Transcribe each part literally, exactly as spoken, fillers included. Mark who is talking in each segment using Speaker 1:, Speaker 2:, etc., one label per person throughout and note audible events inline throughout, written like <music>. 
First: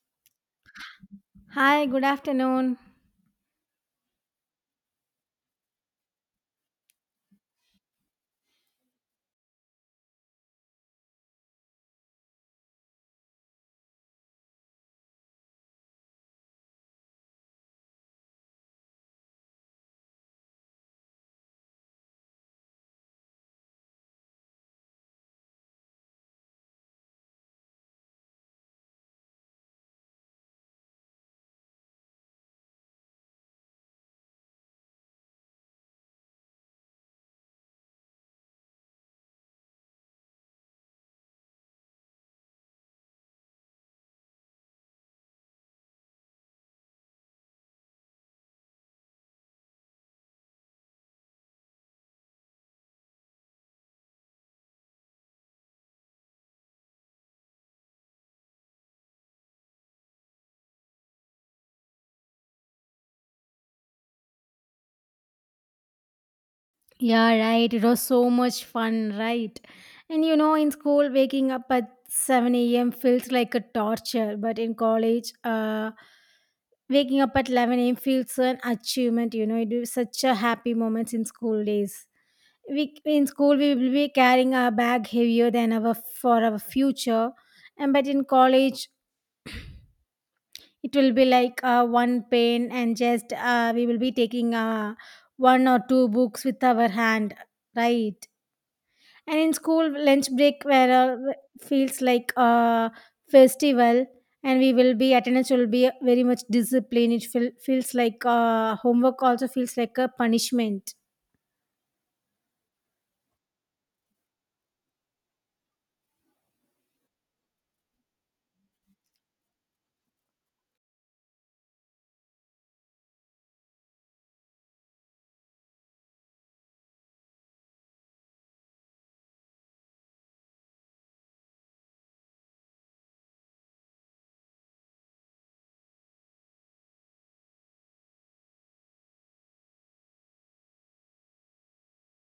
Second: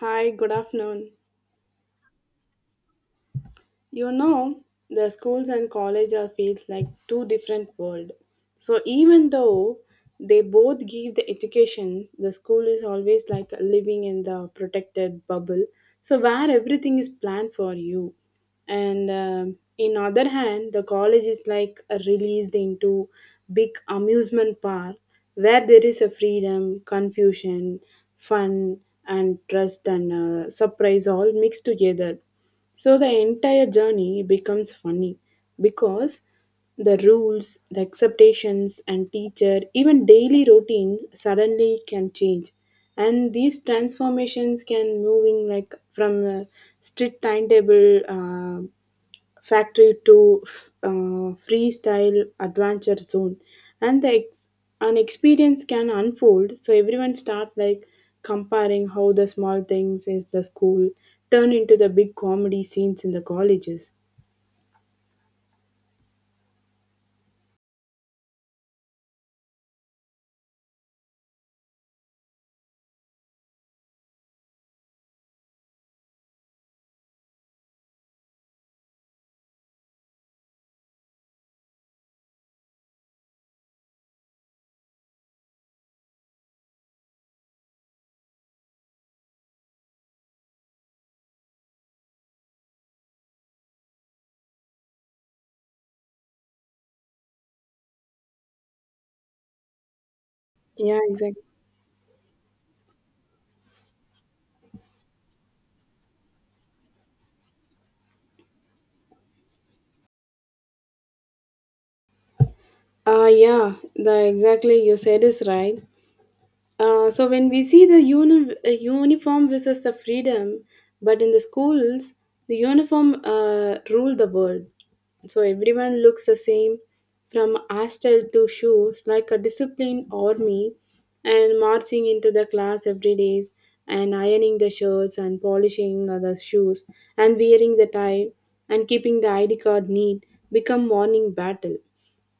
Speaker 1: Hi, good afternoon.
Speaker 2: Hi, good afternoon.
Speaker 1: You know, the schools and college are feels like two different world. So even though they both give the education, the school is always like living in the protected bubble. So where everything is planned for you, and um, in other hand, the college is like released into big amusement park where there is a freedom, confusion, fun, and trust and uh, surprise all mixed together so the entire journey becomes funny because the rules, the expectations, and teacher, even daily routines suddenly can change. And these transformations can moving like from a strict timetable. Uh, Factory to uh, Freestyle Adventure Zone, and the ex- an experience can unfold. So everyone start like comparing how the small things is the school turn into the big comedy scenes in the colleges.
Speaker 2: Yeah, right. It was so much fun, right? And you know, in school, waking up at seven a m feels like a torture, but in college, uh, waking up at eleven a m feels an achievement. You know, it is such a happy moments in school days. We in school we will be carrying our bag heavier than our for our future, and but in college it will be like uh, one pen and just uh, we will be taking uh, one or two books with our hand, right. And in school lunch break where
Speaker 1: Yeah,
Speaker 2: uh,
Speaker 1: exactly.
Speaker 2: feels like a festival, and we will be attendance will be very much disciplined, it feel, feels like uh, homework also feels like a punishment.
Speaker 1: Uh, yeah, the exactly you said is right. Uh, so when we see the uni- uh, uniform versus the freedom, but in the schools, the uniform uh, rule the world. So everyone looks the same, from astel to shoes, like a disciplined army, and marching into the class every day, and ironing the shirts and polishing uh, the shoes, and wearing the tie, and keeping the I D card neat become morning battle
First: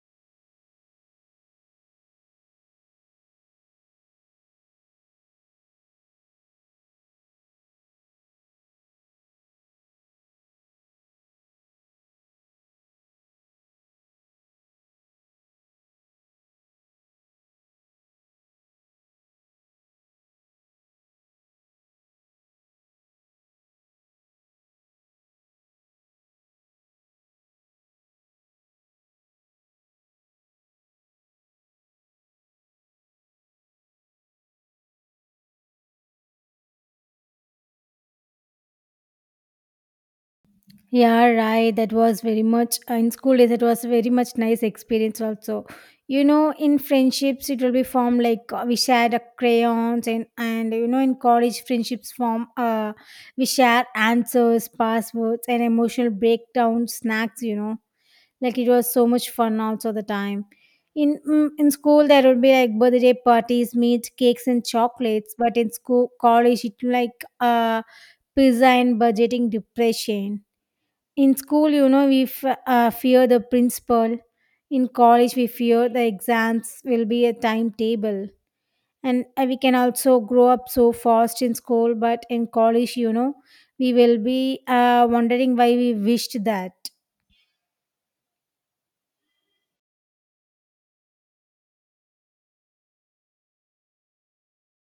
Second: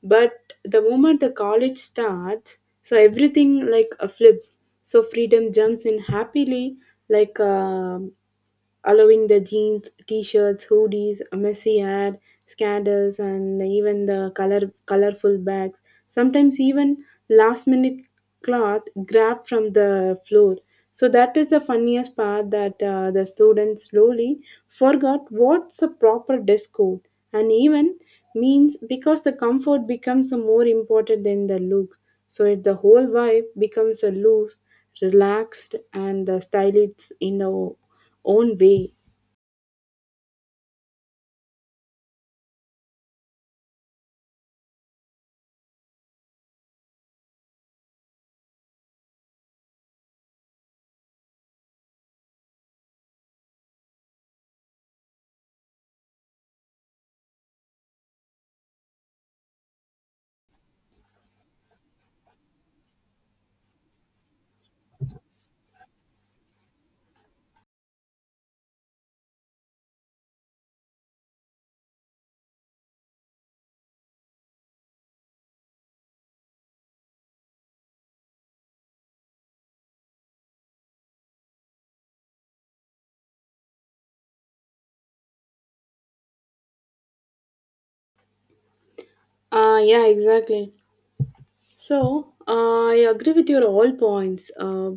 Speaker 1: but the moment the college starts so everything like uh, flips so freedom jumps in happily like um allowing the jeans t-shirts hoodies messy hair, scandals and even the color colorful bags sometimes even last minute cloth grabbed from the floor. So that is the funniest part that uh, the students slowly forgot what's a proper dress code and even means because the comfort becomes more important than the look. So if the whole vibe becomes a loose, relaxed, and the stylish in the own way.
Speaker 2: Yeah, right. That was very much uh, in school days. It was very much nice experience also. You know, in friendships, it will be formed like uh, we shared uh, crayons and and you know in college friendships form. Uh, we share answers, passwords, and emotional breakdown snacks. You know, like it was so much fun also the time. In mm, in school, there would be like birthday parties, meat, cakes, and chocolates. But in school, college, it like uh pizza and budgeting depression. In school you know we f- uh, fear the principal, in college we fear the exams will be a timetable. And uh, we can also grow up so fast in school, but in college you know we will be uh, wondering why we wished that.
Speaker 1: Ah, yeah, exactly. So uh, I agree with your all points. Uh,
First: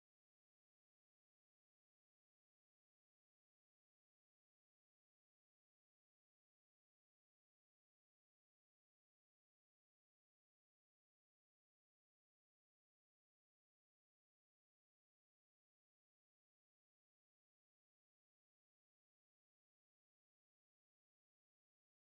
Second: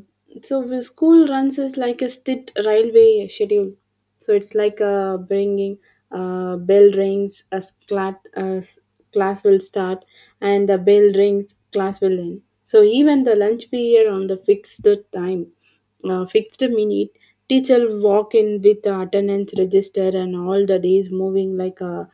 Speaker 1: So the school runs is like a state railway schedule. So it's like uh, bringing uh, bell rings as class as class will start and the bell rings class will end. So even the lunch period on the fixed time, uh, fixed minute, teacher walk in with the attendance register and all the days moving like a,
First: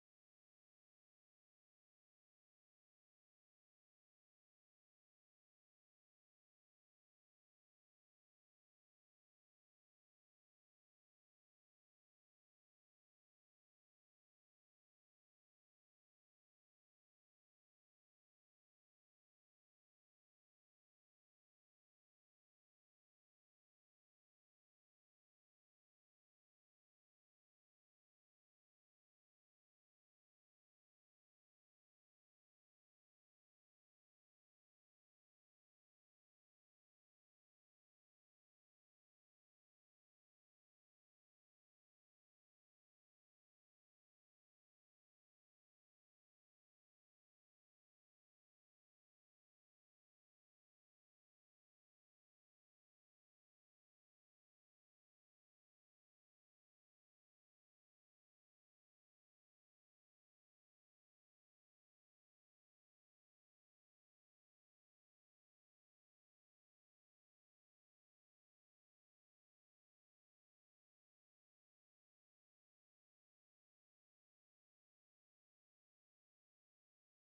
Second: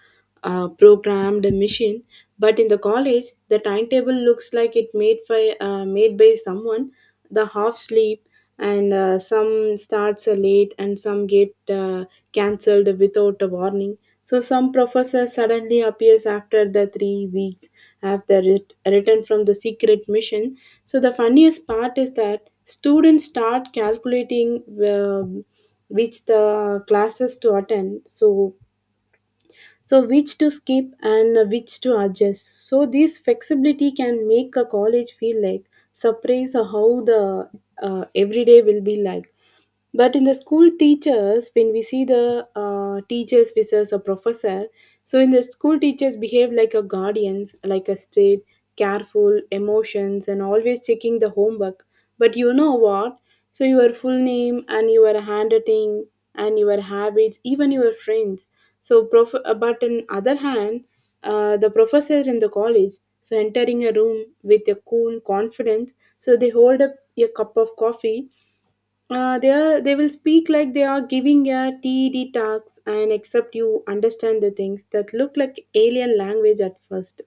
Speaker 1: a programmed machine but in the college, the timetable looks like it made by uh, made by someone. The half sleep and uh, some starts uh, late and some get uh, cancelled without a warning. So some professor suddenly appears after the three weeks after it written from the secret mission. So the funniest part is that students start calculating um, which the classes to attend. So so which to skip and which to adjust so this flexibility can make a college feel like surprise how the uh, everyday will be like but in the school teachers when we see the uh, teachers versus a professor so in the school teachers behave like a guardians like a strict, careful emotions and always checking the homework but you know what so your full name and your handwriting and your habits even your friends so prof- uh, but on other hand uh, the professor in the college so entering a room with a cool confidence so they hold up a cup of coffee uh, they are they will speak like they are giving a TED talks and except you understand the things that look like alien language at first.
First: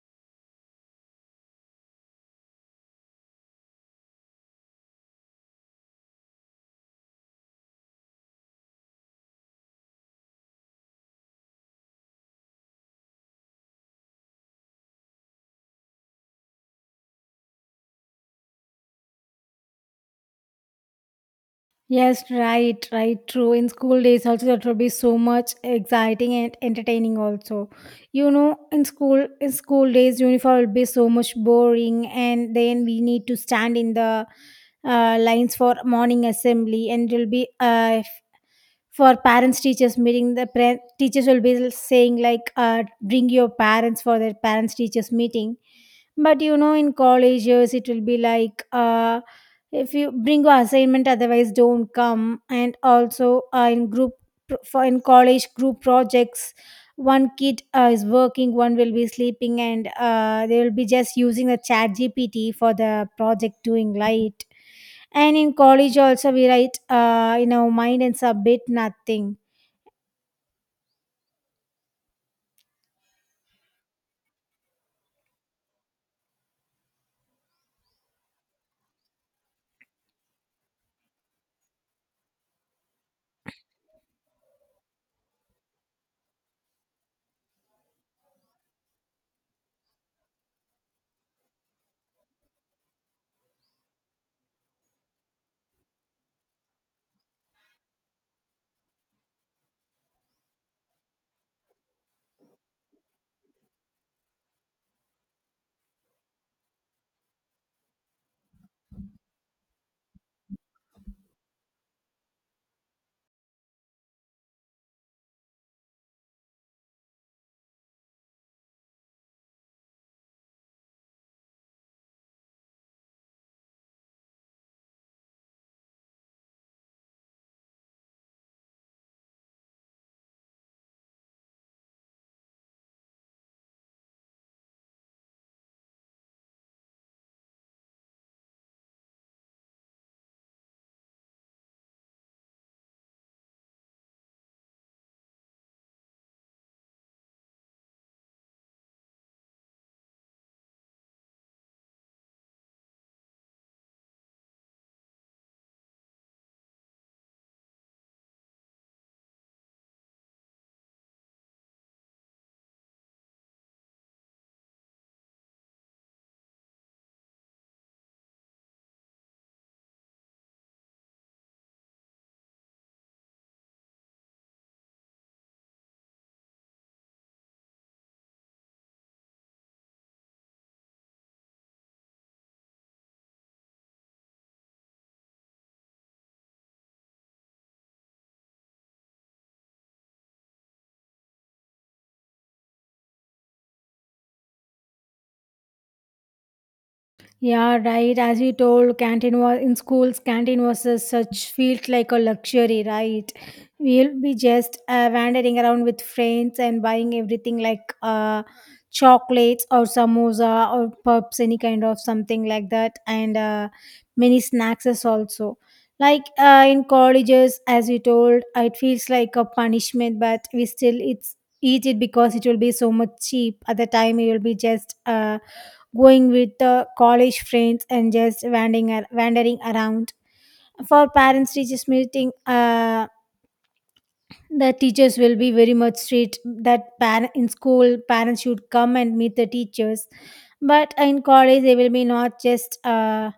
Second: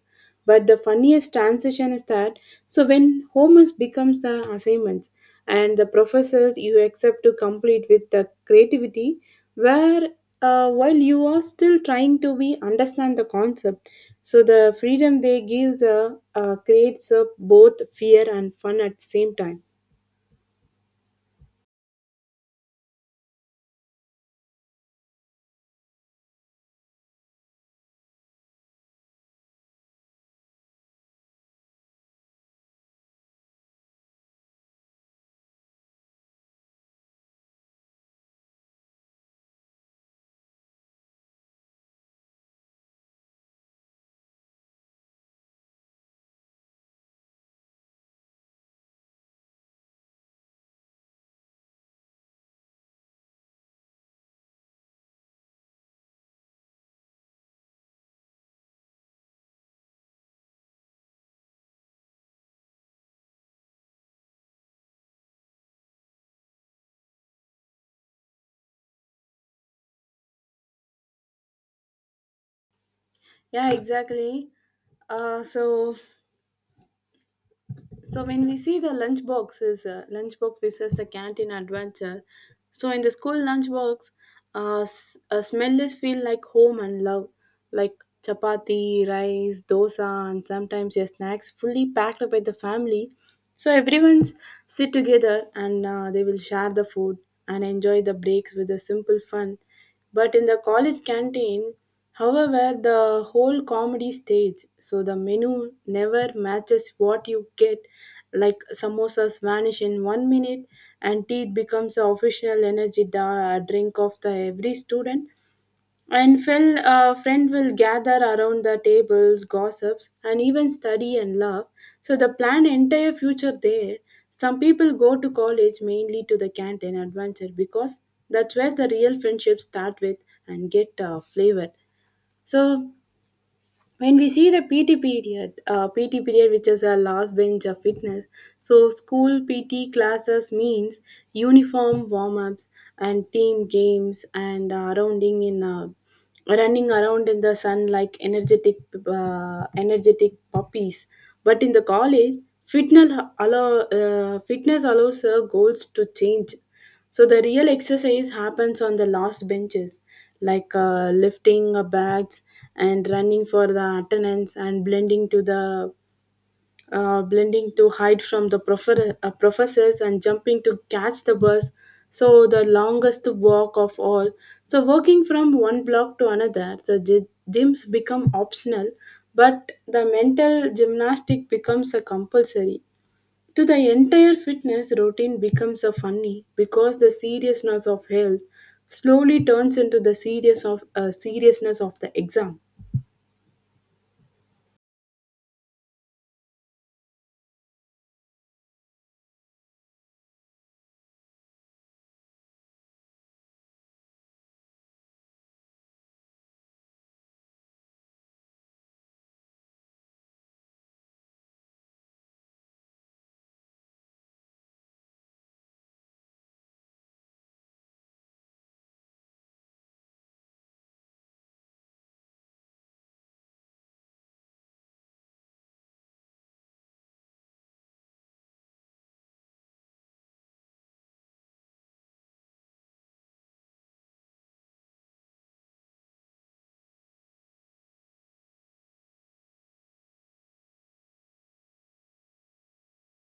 Speaker 1: But the funniest transition is that so when homework becomes the assignments and the professors you accept to complete with the creativity, where uh, while you are still trying to be understand the concept, so the freedom they gives uh, uh, creates uh, both fear and fun at the same time.
Speaker 2: Yes, right, right, true. In school days, also that will be so much exciting and entertaining. Also, you know, in school, in school days, uniform will be so much boring, and then we need to stand in the uh, lines for morning assembly, and it will be uh, f- for parents teachers meeting. The pre- teachers will be saying like, uh, "Bring your parents for their parents teachers meeting." But you know in college years it will be like uh, if you bring your assignment otherwise don't come. And also uh, in group pro- for in college group projects, one kid uh, is working, one will be sleeping, and uh, they will be just using the chat gpt for the project doing light. And in college also we write uh, in our mind and submit nothing.
Speaker 1: Yeah, exactly. Uh, so so when we see the lunch boxes, uh, lunchbox versus the canteen adventure. So in the school lunchbox, uh, s- uh, smell is feel like home and love, like chapati, rice, dosa, and sometimes your snacks fully packed up by the family. So everyone's sit together and uh, they will share the food and enjoy the breaks with the simple fun. But in the college canteen, however, the whole comedy stage, so the menu never matches what you get like samosas vanish in one minute and tea becomes the official energy da- drink of the every student and fel, uh, friend will gather around the tables gossips and even study and love so the plan entire future there some people go to college mainly to the canteen adventure because that's where the real friendships start with and get uh, flavor so when we see the pt period uh, pt period which is a last bench of fitness so school pt classes means uniform warm-ups and team games and uh, rounding in uh, running around in the sun like energetic uh, energetic puppies but in the college fitness allow uh, fitness allows uh, goals to change so the real exercise happens on the last benches, like uh, lifting uh, bags and running for the attendance and blending to the uh, blending to hide from the profer- uh, professors and jumping to catch the bus. So the longest walk of all. So working from one block to another, so gy- gyms become optional, but the mental gymnastic becomes a compulsory. To the entire fitness routine becomes a funny because the seriousness of health slowly turns into the serious of uh, seriousness of the exam.
Speaker 2: Yeah, right. As you told, canteen was in schools. Canteen was a such felt like a luxury, right? We'll be just uh, wandering around with friends and buying everything like uh, chocolates or samosa or pups, any kind of something like that, and uh, many snacks is also. Like uh, in colleges, as you told, it feels like a punishment, but we still it's eat it because it will be so much cheap. At the time, it will be just. Uh, going with uh, college friends and just wandering, ar- wandering around. For parents teachers meeting, uh, the teachers will be very much strict that par- in school parents should come and meet the teachers, but in college they will be not just. Uh,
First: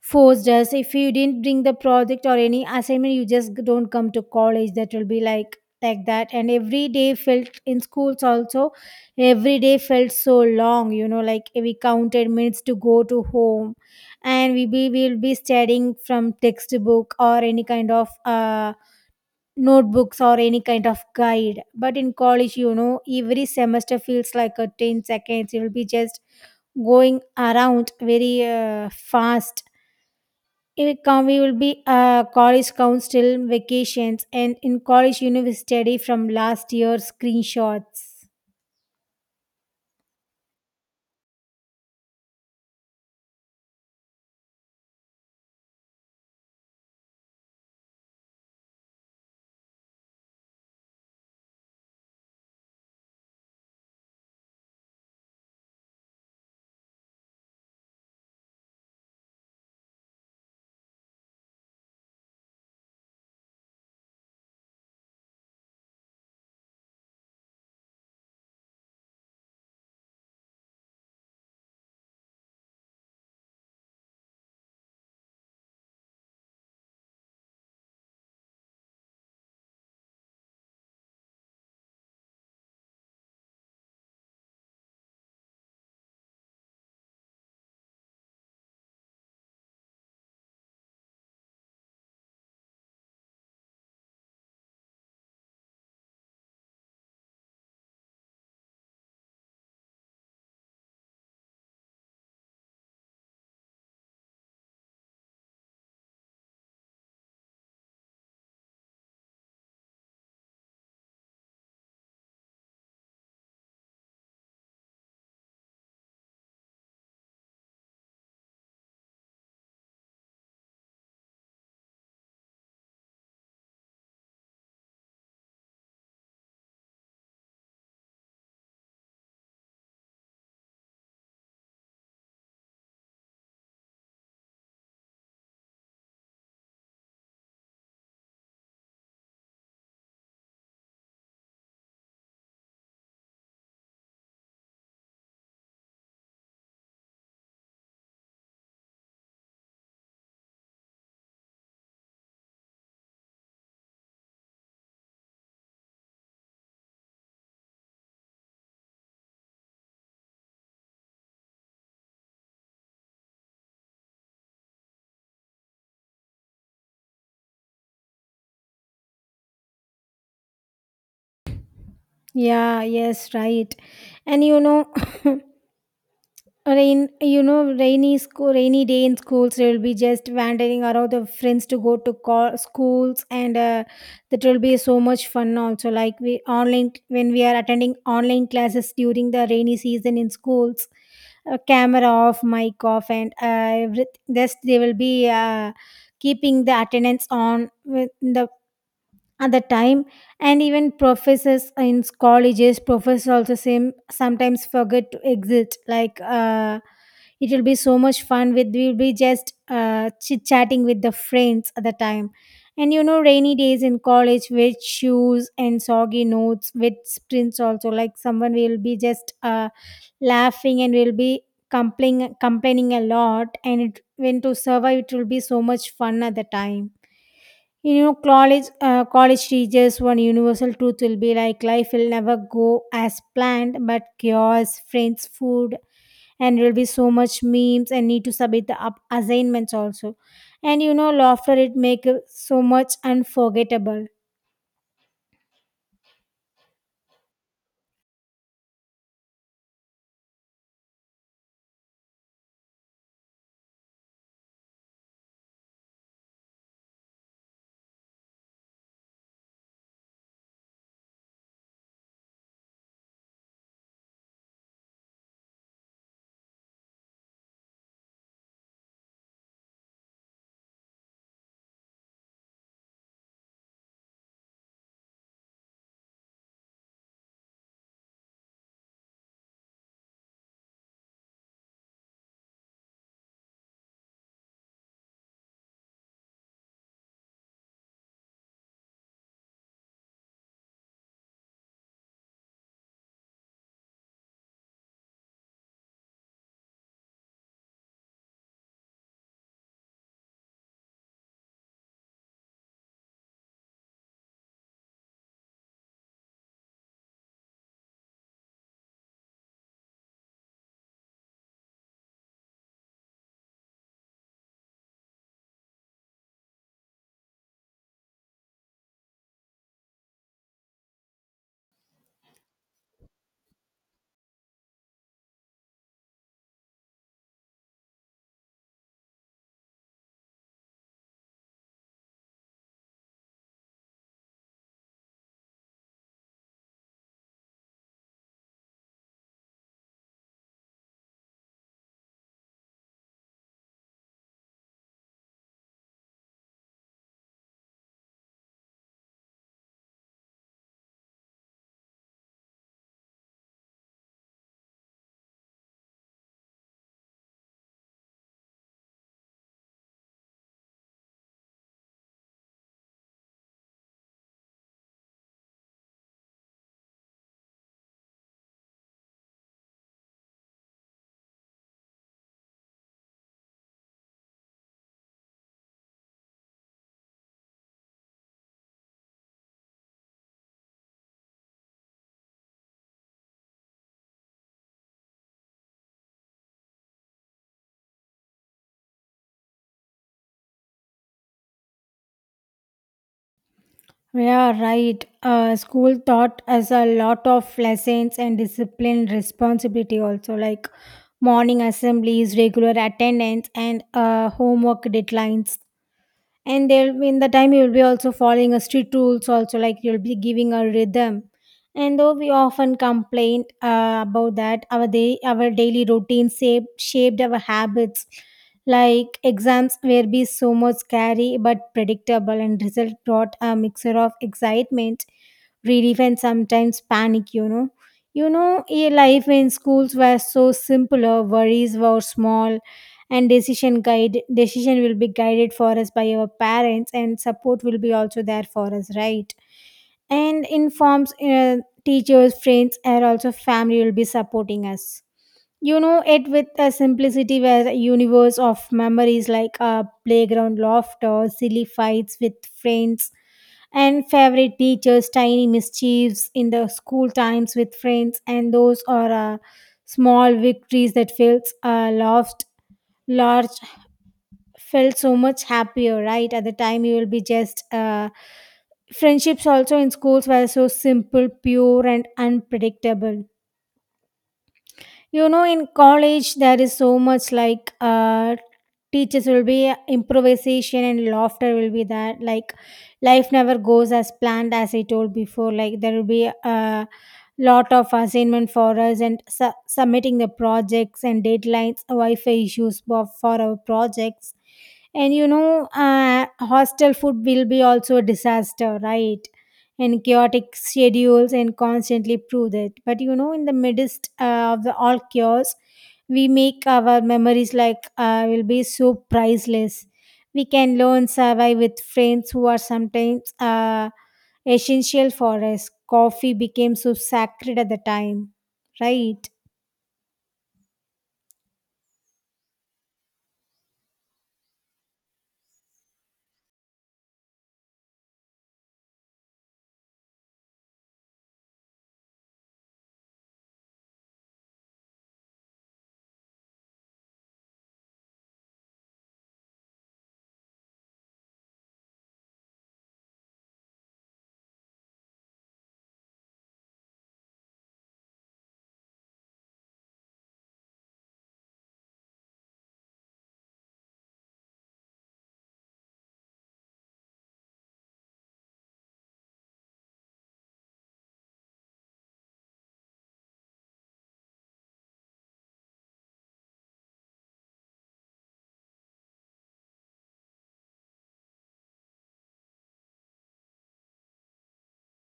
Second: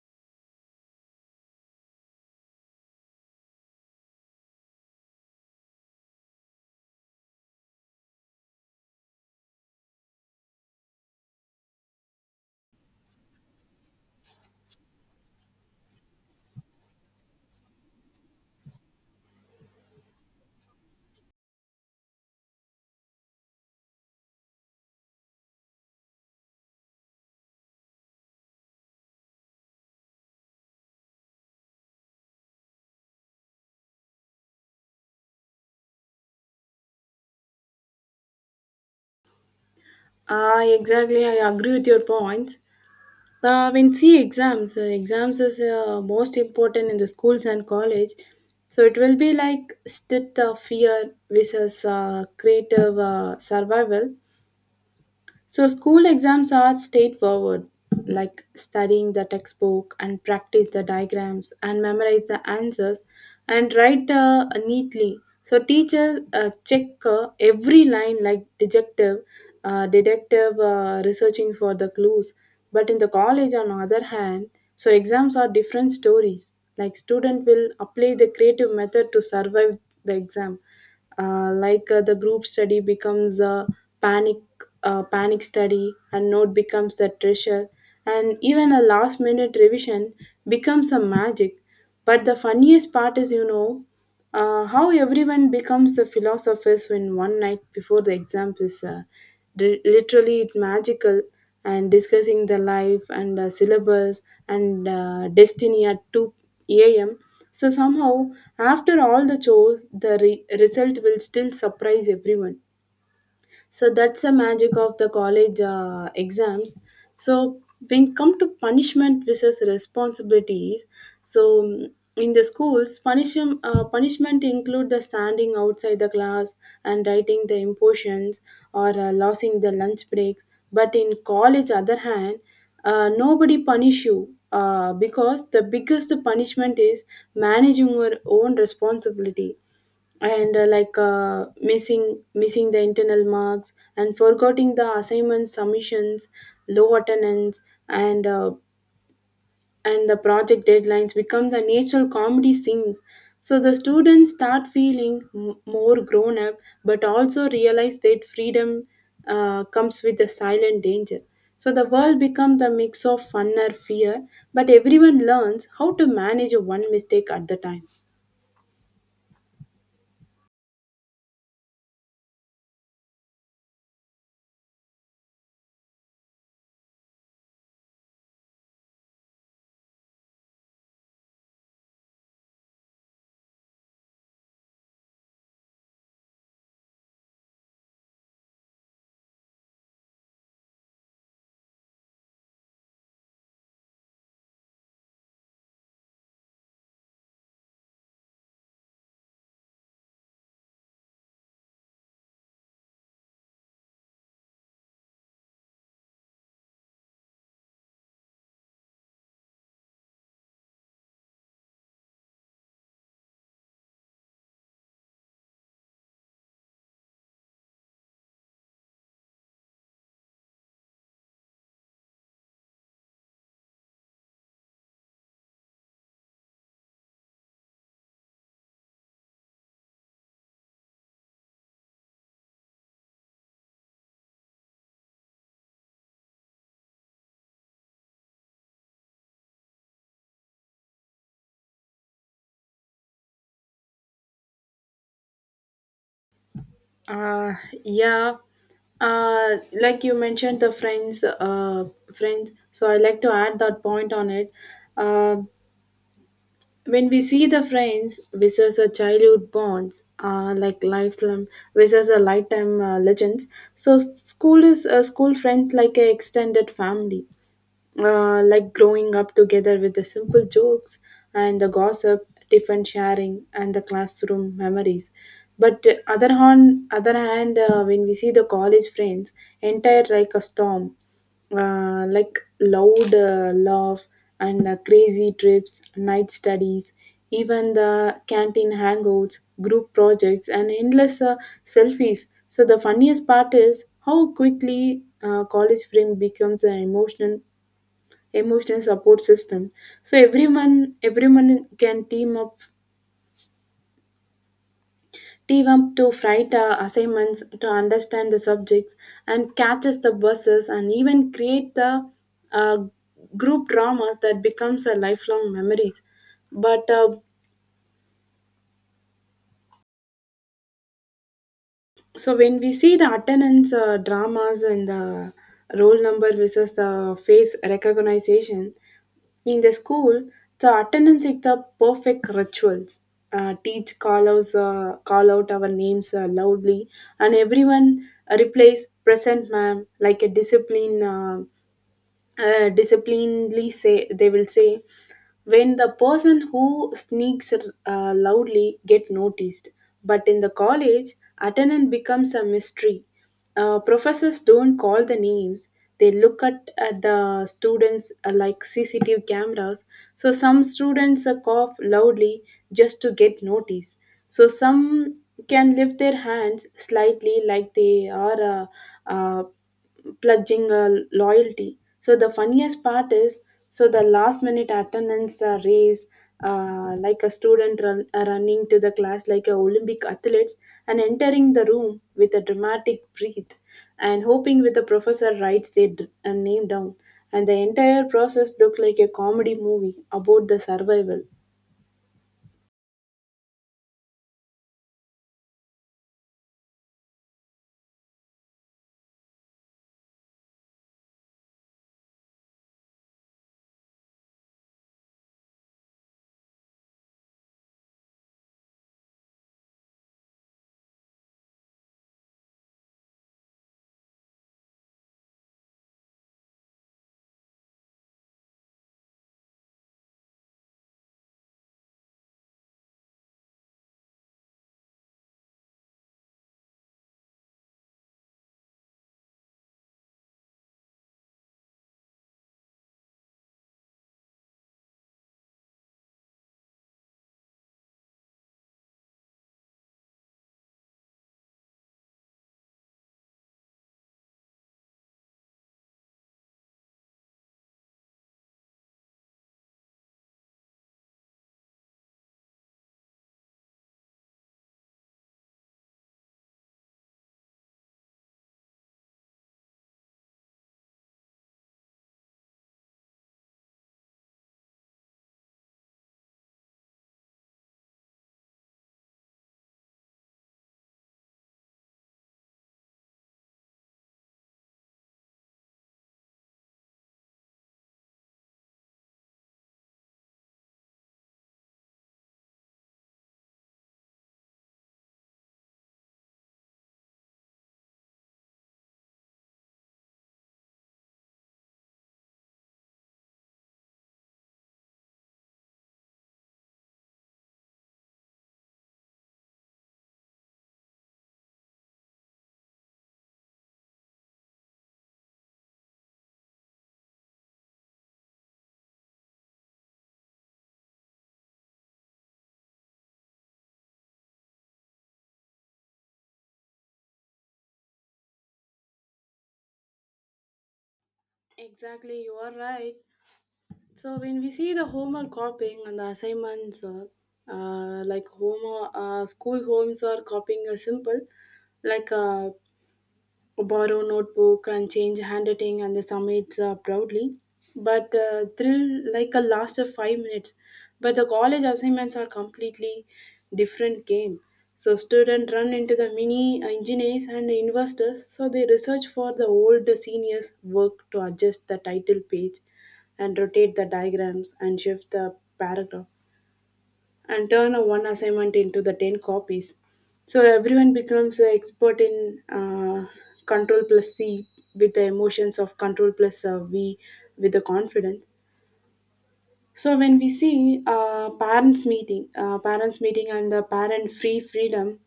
Speaker 2: Forced us if you didn't bring the project or any assignment you just don't come to college, that will be like like that. And every day felt in schools also, every day felt so long you know, like we counted minutes to go to home. And we be we will be studying from textbook or any kind of uh notebooks or any kind of guide, but in college you know every semester feels like a ten seconds, you will be just going around very uh, fast. It com- we will be uh, college council vacations, and in college university study from last year screenshots.
Speaker 1: Ah, exactly. I agree with your points. Uh, when see exams, uh, exams is uh, most important in the schools and college. So it will be like state of fear versus uh, creative uh, survival. So, school exams are straightforward, like studying the textbook and practice the diagrams and memorize the answers and write uh, neatly. So, teachers uh, check uh, every line like detective, uh, detective uh, researching for the clues. But in the college, on the other hand, so exams are different stories. Like student will apply the creative method to survive the exam uh, like uh, the group study becomes a panic uh, panic study, a note becomes the treasure, and even a last minute revision becomes a magic. But the funniest part is, you know, uh, how everyone becomes a philosophers when one night before the exam is uh, di- literally magical and discussing the life and uh, syllabus and uh, destiny at two a.m so somehow, after all the chores, the re- result will still surprise everyone so that's the magic of the college uh, exams so when it come to punishment versus responsibilities so mm, in the schools punishment uh, punishment include the standing outside the class and writing the impositions or uh, losing the lunch breaks but in college other hand uh, nobody punish you uh, because the biggest punishment is managing your own responsibility and uh, like uh, missing missing the internal marks and forgetting the assignments submissions low attendance and uh, and the project deadlines become the natural comedy scenes so the students start feeling m- more grown up but also realize that freedom uh, comes with a silent danger so the world becomes the mix of fun or fear but everyone learns how to manage one mistake at the time
Speaker 2: Yeah, yes, right. And you know, <laughs> rain, you know, rainy school, rainy day in schools. They will be just wandering around the friends to go to co- schools, and uh, that will be so much fun. Also, like we online when we are attending online classes during the rainy season in schools, uh, camera off, mic off, and uh, everyth- just they will be uh, keeping the attendance on with the at the time. And even professors in colleges professors also same sometimes forget to exit like uh, it will be so much fun with we will be just uh, chit chatting with the friends at the time. And you know rainy days in college with shoes and soggy notes with sprints also, like someone will be just uh, laughing and will be complaining complaining a lot, and it when to survive it will be so much fun at the time. You know, college uh, college teachers one universal truth will be like life will never go as planned, but chaos, friends, food, and there will be so much memes and need to submit the up- assignments also. And you know, laughter it make it so much unforgettable.
Speaker 1: Uh, yeah. Uh, like you mentioned the friends, uh, friends. So I like to add that point on it. Uh, when we see the friends, versus a childhood bonds, uh, like lifelong versus a lifetime uh, legends. So school is a school friend like a extended family, uh, like growing up together with the simple jokes and the gossip, different sharing, and the classroom memories. But uh, other on other hand, uh, when we see the college friends, entire like a storm uh, like loud uh, laugh and uh, crazy trips, night studies, even the canteen hangouts, group projects, and endless uh, selfies. So the funniest part is how quickly uh, college friend becomes an emotional emotional support system. So everyone everyone can team up team up to write uh, assignments to understand the subjects and catches the buses and even create the uh, group dramas that becomes a lifelong memories but uh, so when we see the attendance uh, dramas and the roll number versus the face recognition in the school, the attendance is the perfect rituals. Uh, teach call outs, uh, call out our names uh, loudly, and everyone replies present, ma'am, like a discipline. Uh, uh, disciplinedly say they will say when the person who sneaks uh, loudly get noticed but in the college attendance becomes a mystery uh, professors don't call the names they look at, at the students uh, like C C T V cameras so some students uh, cough loudly just to get noticed so some can lift their hands slightly like they are uh, uh, pledging uh, loyalty. So the funniest part is, so the last minute attendance uh, race, uh, like a student run, uh, running to the class like a Olympic athletes, and entering the room with a dramatic breath, and hoping with the professor writes their d- uh, name down. And the entire process looked like a comedy movie about the survival.
Speaker 2: Yeah, right. Uh, school taught us a lot of lessons and discipline responsibility also, like morning assemblies, regular attendance, and uh, homework deadlines. And there in the time you'll be also following a strict rules also, like you'll be giving a rhythm. And though we often complain uh, about that our day our daily routine shape shaped our habits, like exams were be so much scary but predictable, and result brought a mixture of excitement, relief, and sometimes panic, you know. You know, a life in schools were so simpler, worries were small, and decision guide decision will be guided for us by our parents, and support will be also there for us, right. And informs uh, teachers, friends, and also family will be supporting us. You know, it with a simplicity where a universe of memories, like uh, playground laughter, silly fights with friends, and favorite teachers, tiny mischiefs in the school times with friends, and those are uh, small victories that feels uh, lost large, felt so much happier, right. At the time you will be just uh, friendships also in schools were so simple, pure, and unpredictable. You know, in college there is so much like uh teachers will be improvisation and laughter will be that, like life never goes as planned, as I told before, like there will be a lot of assignment for us, and su- submitting the projects and deadlines, wi-fi issues for, for our projects. And you know uh, hostel food will be also a disaster, right. And chaotic schedules and constantly prove that. But you know, in the midst uh, of the all chaos, we make our memories like uh, will be so priceless. We can learn survive with friends who are sometimes uh, essential for us. Coffee became so sacred at the time, right?
Speaker 1: Exactly, you are right. So when we see the homework copying and the assignments, uh, uh, like home, uh, school homes are copying a simple, like uh, borrow notebook and change handwriting and the summits uh, proudly, but uh, thrill like a last of five minutes. But the college assignments are completely different game. So students run into the mini engineers and investors, so they research for the old seniors work to adjust the title page and rotate the diagrams and shift the paragraph and turn a one assignment into the ten copies. So everyone becomes an expert in uh, control plus c with the emotions of control plus uh, v with the confidence. So when we see uh, parents meeting uh, parents meeting and the parent free freedom.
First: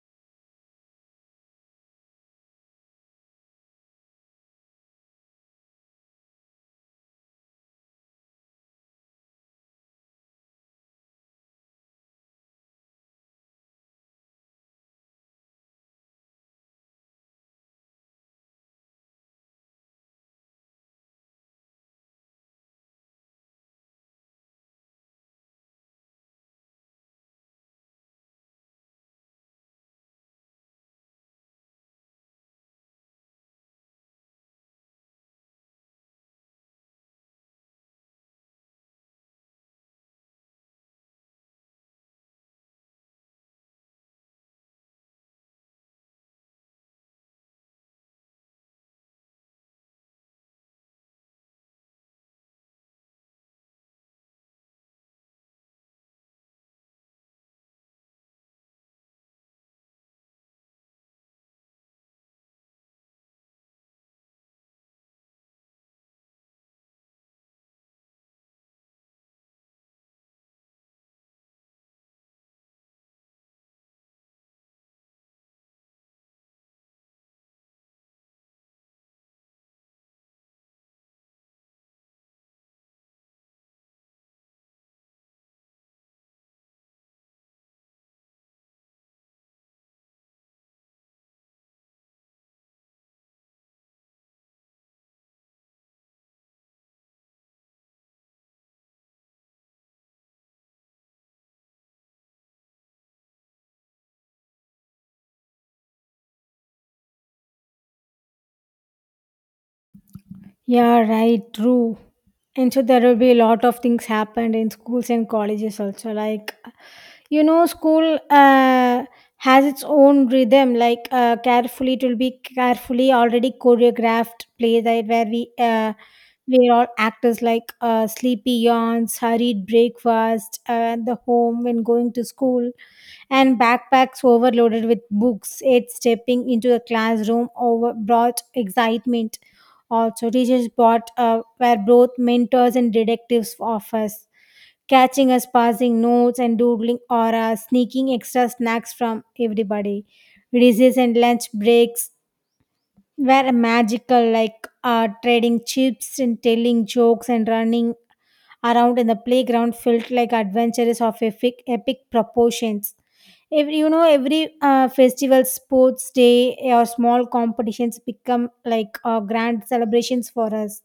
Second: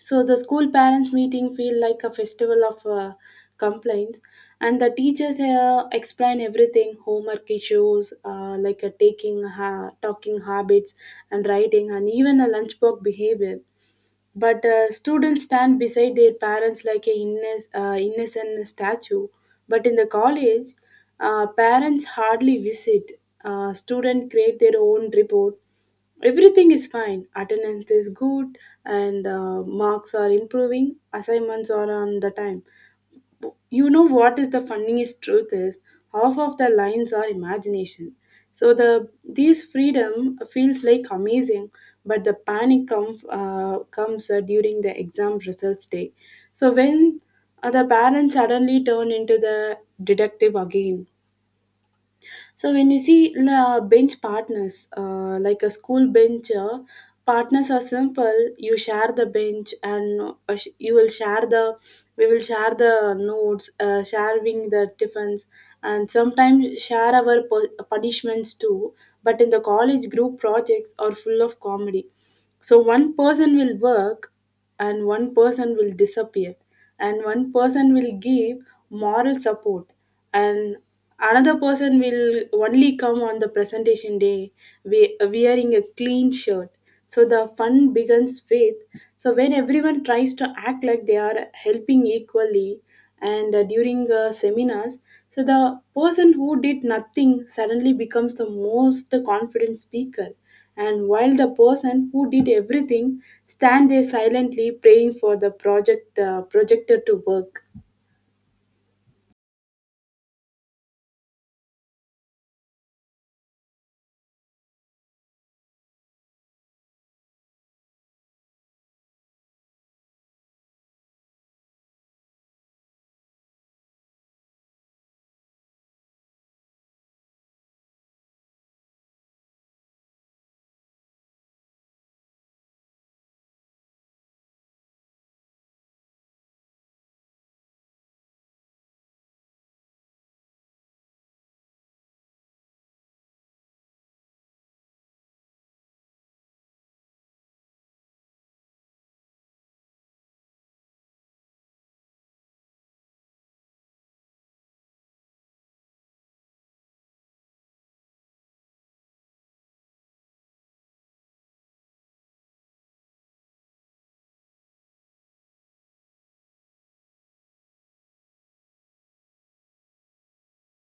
Speaker 1: So the school parents meeting feel like a festival of uh, complaints, and the teachers here explain everything: homework issues, uh, like uh, taking ha- talking habits, and writing, and even a lunchbox behavior. But uh, students stand beside their parents like a innes- uh, innocent statue. But in the college, uh, parents hardly visit. Uh, students create their own report. Everything is fine, attendance is good, and uh, marks are improving, assignments are on the time. You know what is the funniest truth is half of the lines are imagination. So the these freedom feels like amazing, but the panic come, uh, comes uh, during the exam results day. So when uh, the parents suddenly turn into the detective again. So when you see la bench partners, uh, like a school bench, uh, partners are simple. You share the bench, and uh, sh- you will share the, we will share the notes, uh, sharing the tiffins, and sometimes share our pu- punishments too. But in the college, group projects are full of comedy. So one person will work, and one person will disappear, and one person will give moral support, and another person will only come on the presentation day, we- wearing a clean shirt. So the fun begins with, so when everyone tries to act like they are helping equally, and uh, during uh, seminars, so the person who did nothing suddenly becomes the most confident speaker, and while the person who did everything stand there silently praying for the project uh, projector to work.
Speaker 2: Yeah, right, true. And so there will be a lot of things happened in schools and colleges also. Like, you know, school uh, has its own rhythm. Like, uh, carefully it will be carefully already choreographed play that where we uh, we are all actors. Like, uh, sleepy yawns, hurried breakfast uh, at the home when going to school, and backpacks overloaded with books. It stepping into the classroom over brought excitement, also teachers brought uh, were both mentors and detectives of us, catching us passing notes and doodling, or uh, sneaking extra snacks from everybody. Recess and lunch breaks were magical, like uh, trading chips and telling jokes and running around in the playground felt like adventures of epic, epic proportions. Every, you know, every uh, festival, sports day, or small competitions become like uh, grand celebrations for us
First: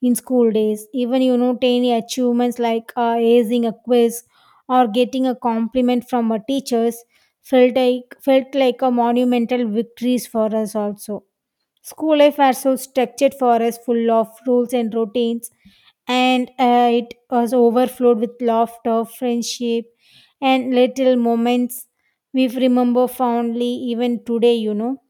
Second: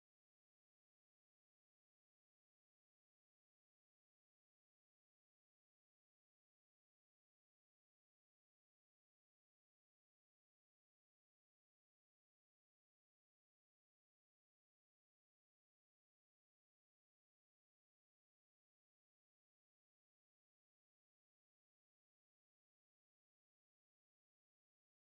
Speaker 2: in school days. Even, you know, tiny achievements like uh, acing a quiz or getting a compliment from our teachers felt like, felt like a monumental victories for us also. School life was so structured for us, full of rules and routines, and uh, it was overflowed with laughter, friendship, and little moments we remember fondly even today, you know.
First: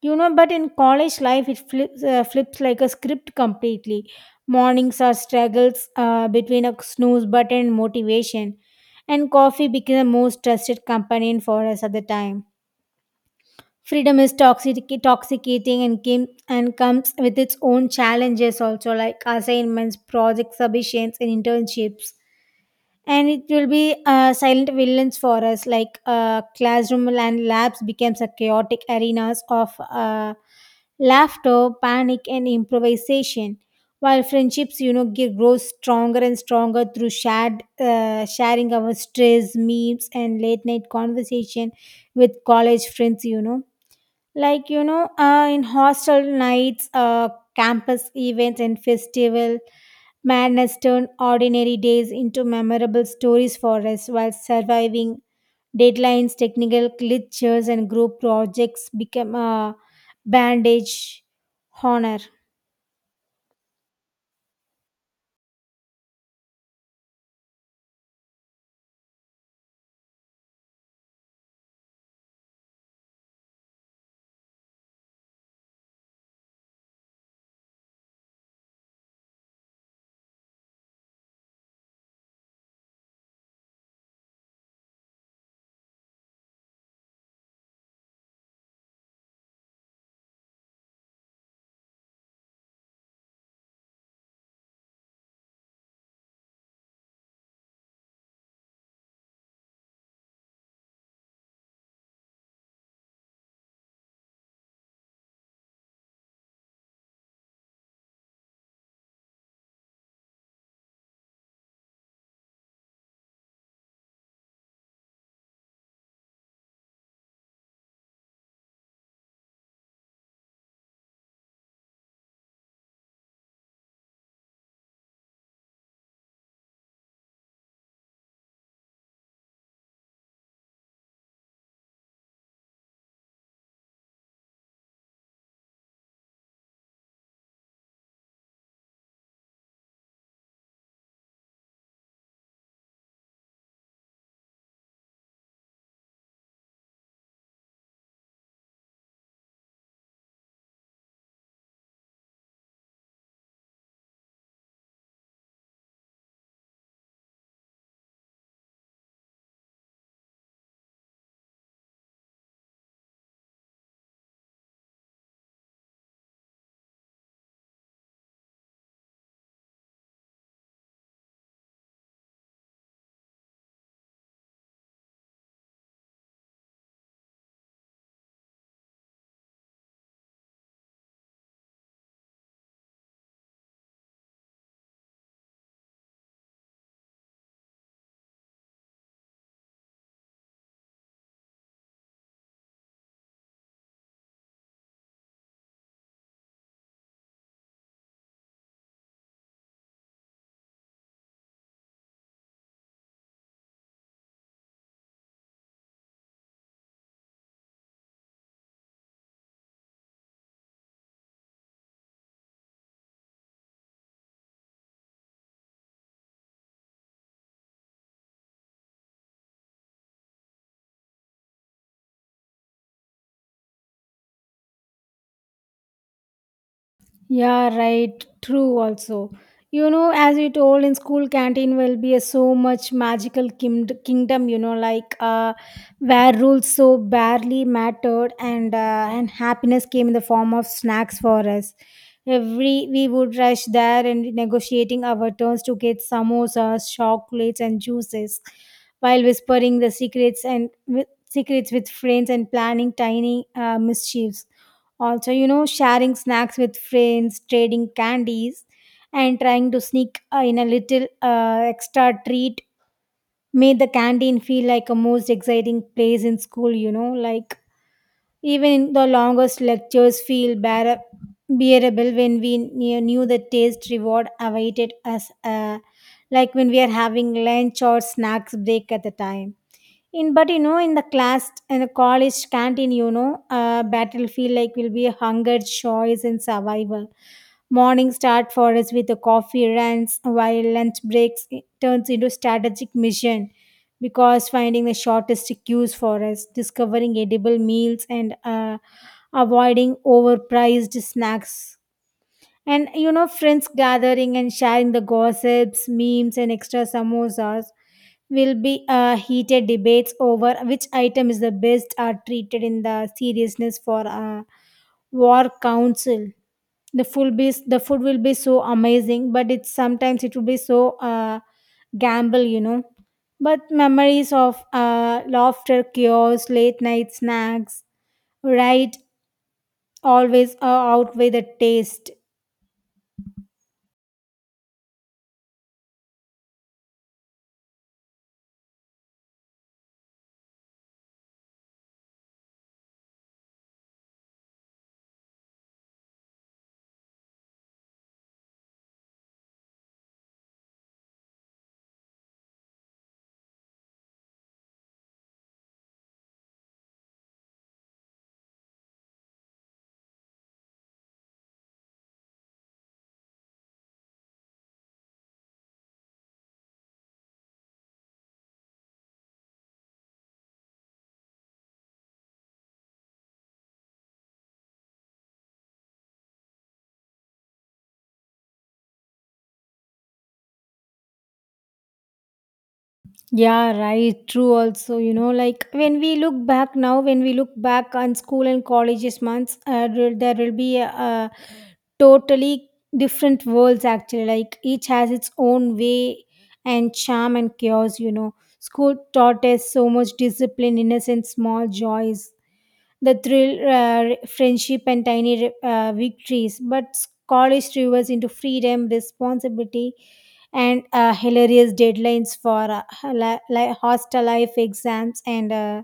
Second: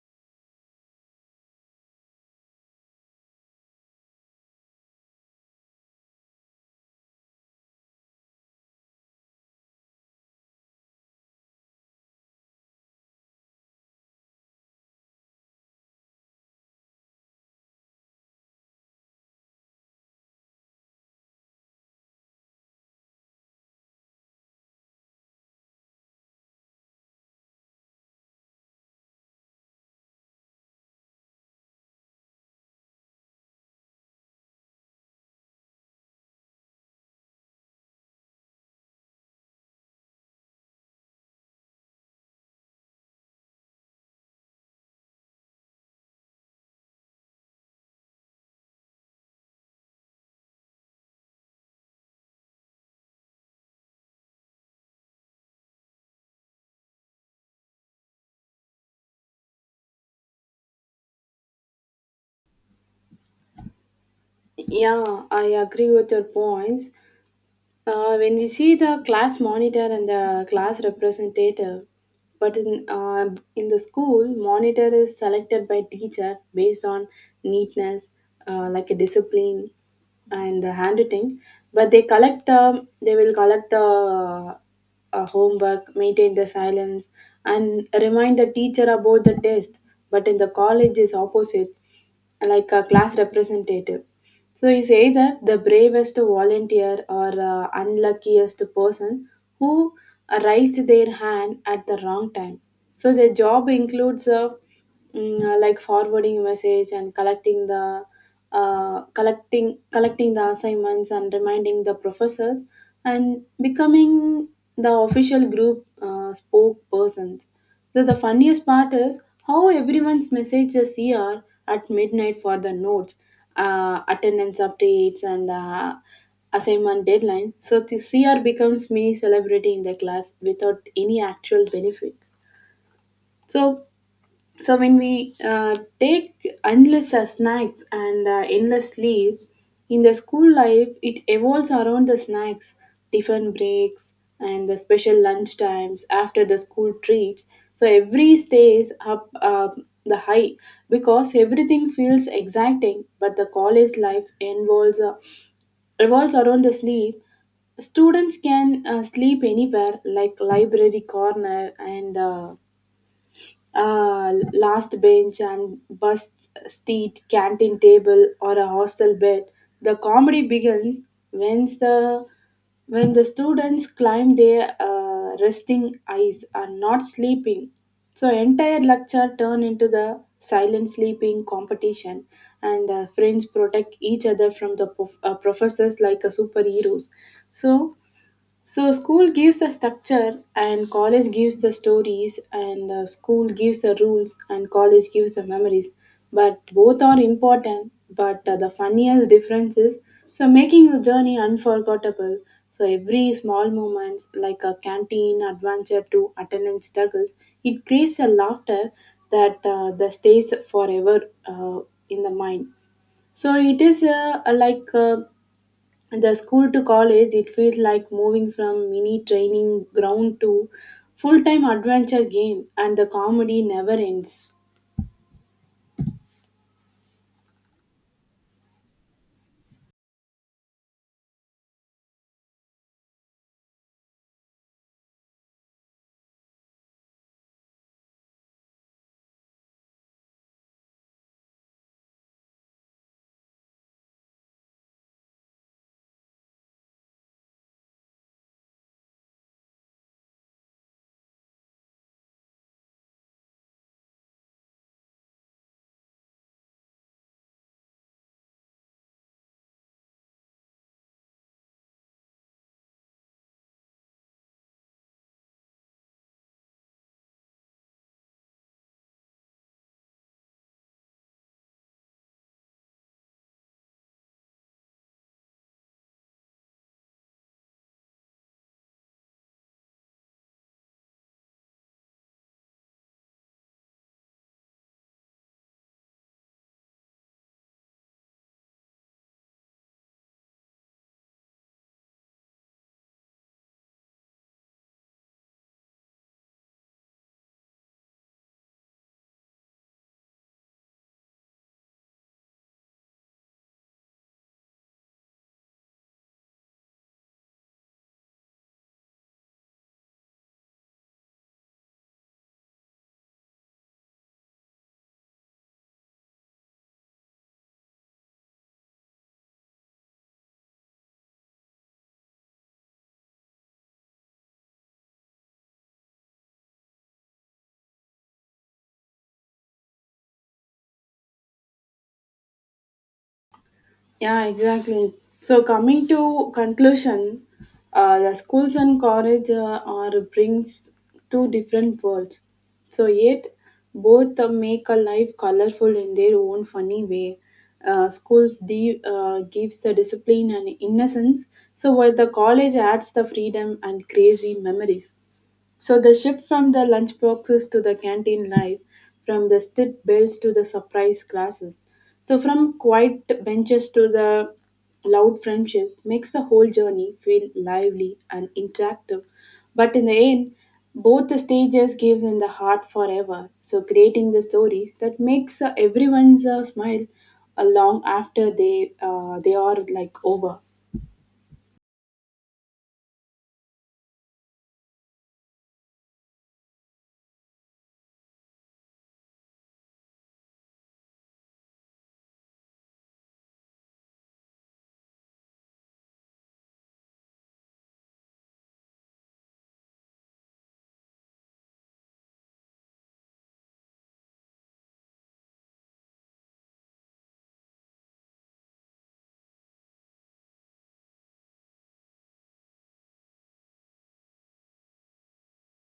Speaker 2: You know, but in college life, it flips, uh, flips like a script completely. Mornings are struggles uh, between a snooze button and motivation, and coffee became the most trusted companion for us at the time. Freedom is toxic toxicating and came and comes with its own challenges also, like assignments, project submissions, and internships, and it will be uh, silent villains for us, like uh, classroom and labs becomes a chaotic arenas of uh, laughter, panic, and improvisation, while friendships you know get grows stronger and stronger through shared uh, sharing our stress, memes, and late night conversation with college friends, you know. Like you know uh, in hostel nights, uh, campus events and festival madness turned ordinary days into memorable stories for us, while surviving deadlines, technical glitches, and group projects became a bandage honor.
Speaker 1: Yeah, I agree with your points. Uh, when we see the class monitor and the class representative, but in uh, in the school, monitor is selected by teacher based on neatness, uh, like a discipline, and the handwriting. But they collect um, they will collect the uh, homework, maintain the silence, and remind the teacher about the test. But in the college is opposite, like a class representative. So he say that the bravest volunteer or uh, unluckiest person who raised their hand at the wrong time. So the job includes uh, mm, uh, like forwarding message and collecting the uh, collecting collecting the assignments and reminding the professors and becoming the official group uh, spokespersons. So the funniest part is how everyone's messages here at midnight for the notes, uh, attendance updates, and uh, assignment deadline. So the C R becomes mini celebrity in the class without any actual benefits. So so when we uh, take endless uh, snacks and uh, endless leaves in the school life, it evolves around the snacks, tiffin breaks, and the special lunch times after the school treats. So every stays up uh, the high because everything feels exciting. But the college life involves uh, revolves around the sleep. Students can uh, sleep anywhere, like library corner and. Uh, uh, last bench and bus seat, canteen table, or a hostel bed. The comedy begins when the when the students climb their uh, resting eyes are not sleeping. So entire lecture turn into the silent sleeping competition, and uh, friends protect each other from the prof- uh, professors like a superheroes. So so school gives the structure and college gives the stories, and uh, school gives the rules and college gives the memories. But both are important, but uh, the funniest difference is so making the journey unforgettable. So every small moments like a canteen adventure to attendance struggles, it creates a laughter that uh, that stays forever uh, in the mind. So it is uh, like uh, the school to college, it feels like moving from mini training ground to full-time adventure game, and the comedy never ends.
Speaker 2: Yeah, right. True, also. You know, as you told in school canteen will be a so much magical kind- kingdom, you know, like uh, where rules so barely mattered and uh, and happiness came in the form of snacks for us. Every we would rush there and negotiating our turns to get samosas, chocolates, and juices, while whispering the secrets and with, secrets with friends and planning tiny uh, mischiefs also, you know, sharing snacks with friends, trading candies, and trying to sneak uh, in a little uh, extra treat made the canteen feel like a most exciting place in school, you know, like even the longest lectures feel bear- bearable when we knew knew the taste reward awaited us, uh, like when we are having lunch or snacks break at the time. In but you know, in the class in the college canteen, you know, uh, battlefield like will be hunger, choice, and survival. Morning start for us with the coffee runs, while lunch breaks it turns into strategic mission, because finding the shortest queues for us, discovering edible meals, and uh, avoiding overpriced snacks. And you know, friends gathering and sharing the gossips, memes, and extra samosas will be uh, heated debates over which item is the best are treated in the seriousness for a war council. The food be the food will be so amazing, but it's sometimes it will be so uh, gamble, you know. But memories of uh, laughter, chaos, late night snacks, right? Always uh, outweigh the taste.
Speaker 1: Yeah, exactly. So coming to conclusion, uh, the schools and college uh, are brings two different worlds, so yet both uh, make a life colorful in their own funny way. Uh, schools de- uh, gives the discipline and innocence, so while the college adds the freedom and crazy memories. So the shift from the lunch boxes to the canteen life, from the stit bells to the surprise classes, so from quiet benches to the loud friendship makes the whole journey feel lively and interactive. But in the end, both the stages gives in the heart forever, so creating the stories that makes uh, everyone's uh, smile uh, long after they uh, they are like over.
Speaker 2: Yeah, right. True, also. You know, like when we look back now, when we look back on school and colleges months, uh, there there will be a, a totally different worlds actually. Like each has its own way and charm and chaos, you know. School taught us so much discipline, innocence, small joys, the thrill, uh, friendship, and tiny uh, victories, but college rivers into freedom, responsibility, and uh, hilarious deadlines for uh, li- li- hostel life exams and uh,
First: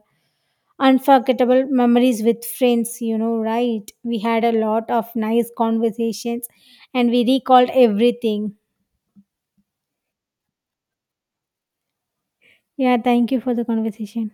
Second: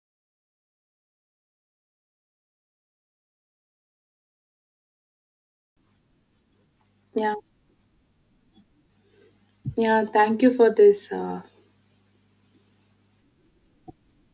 Speaker 2: unforgettable memories with friends. You know, right? We had a lot of nice conversations and we
Speaker 1: Yeah,
Speaker 2: recalled everything.
Speaker 1: yeah. Thank you for this. Uh,
Speaker 2: Yeah, thank you for the conversation.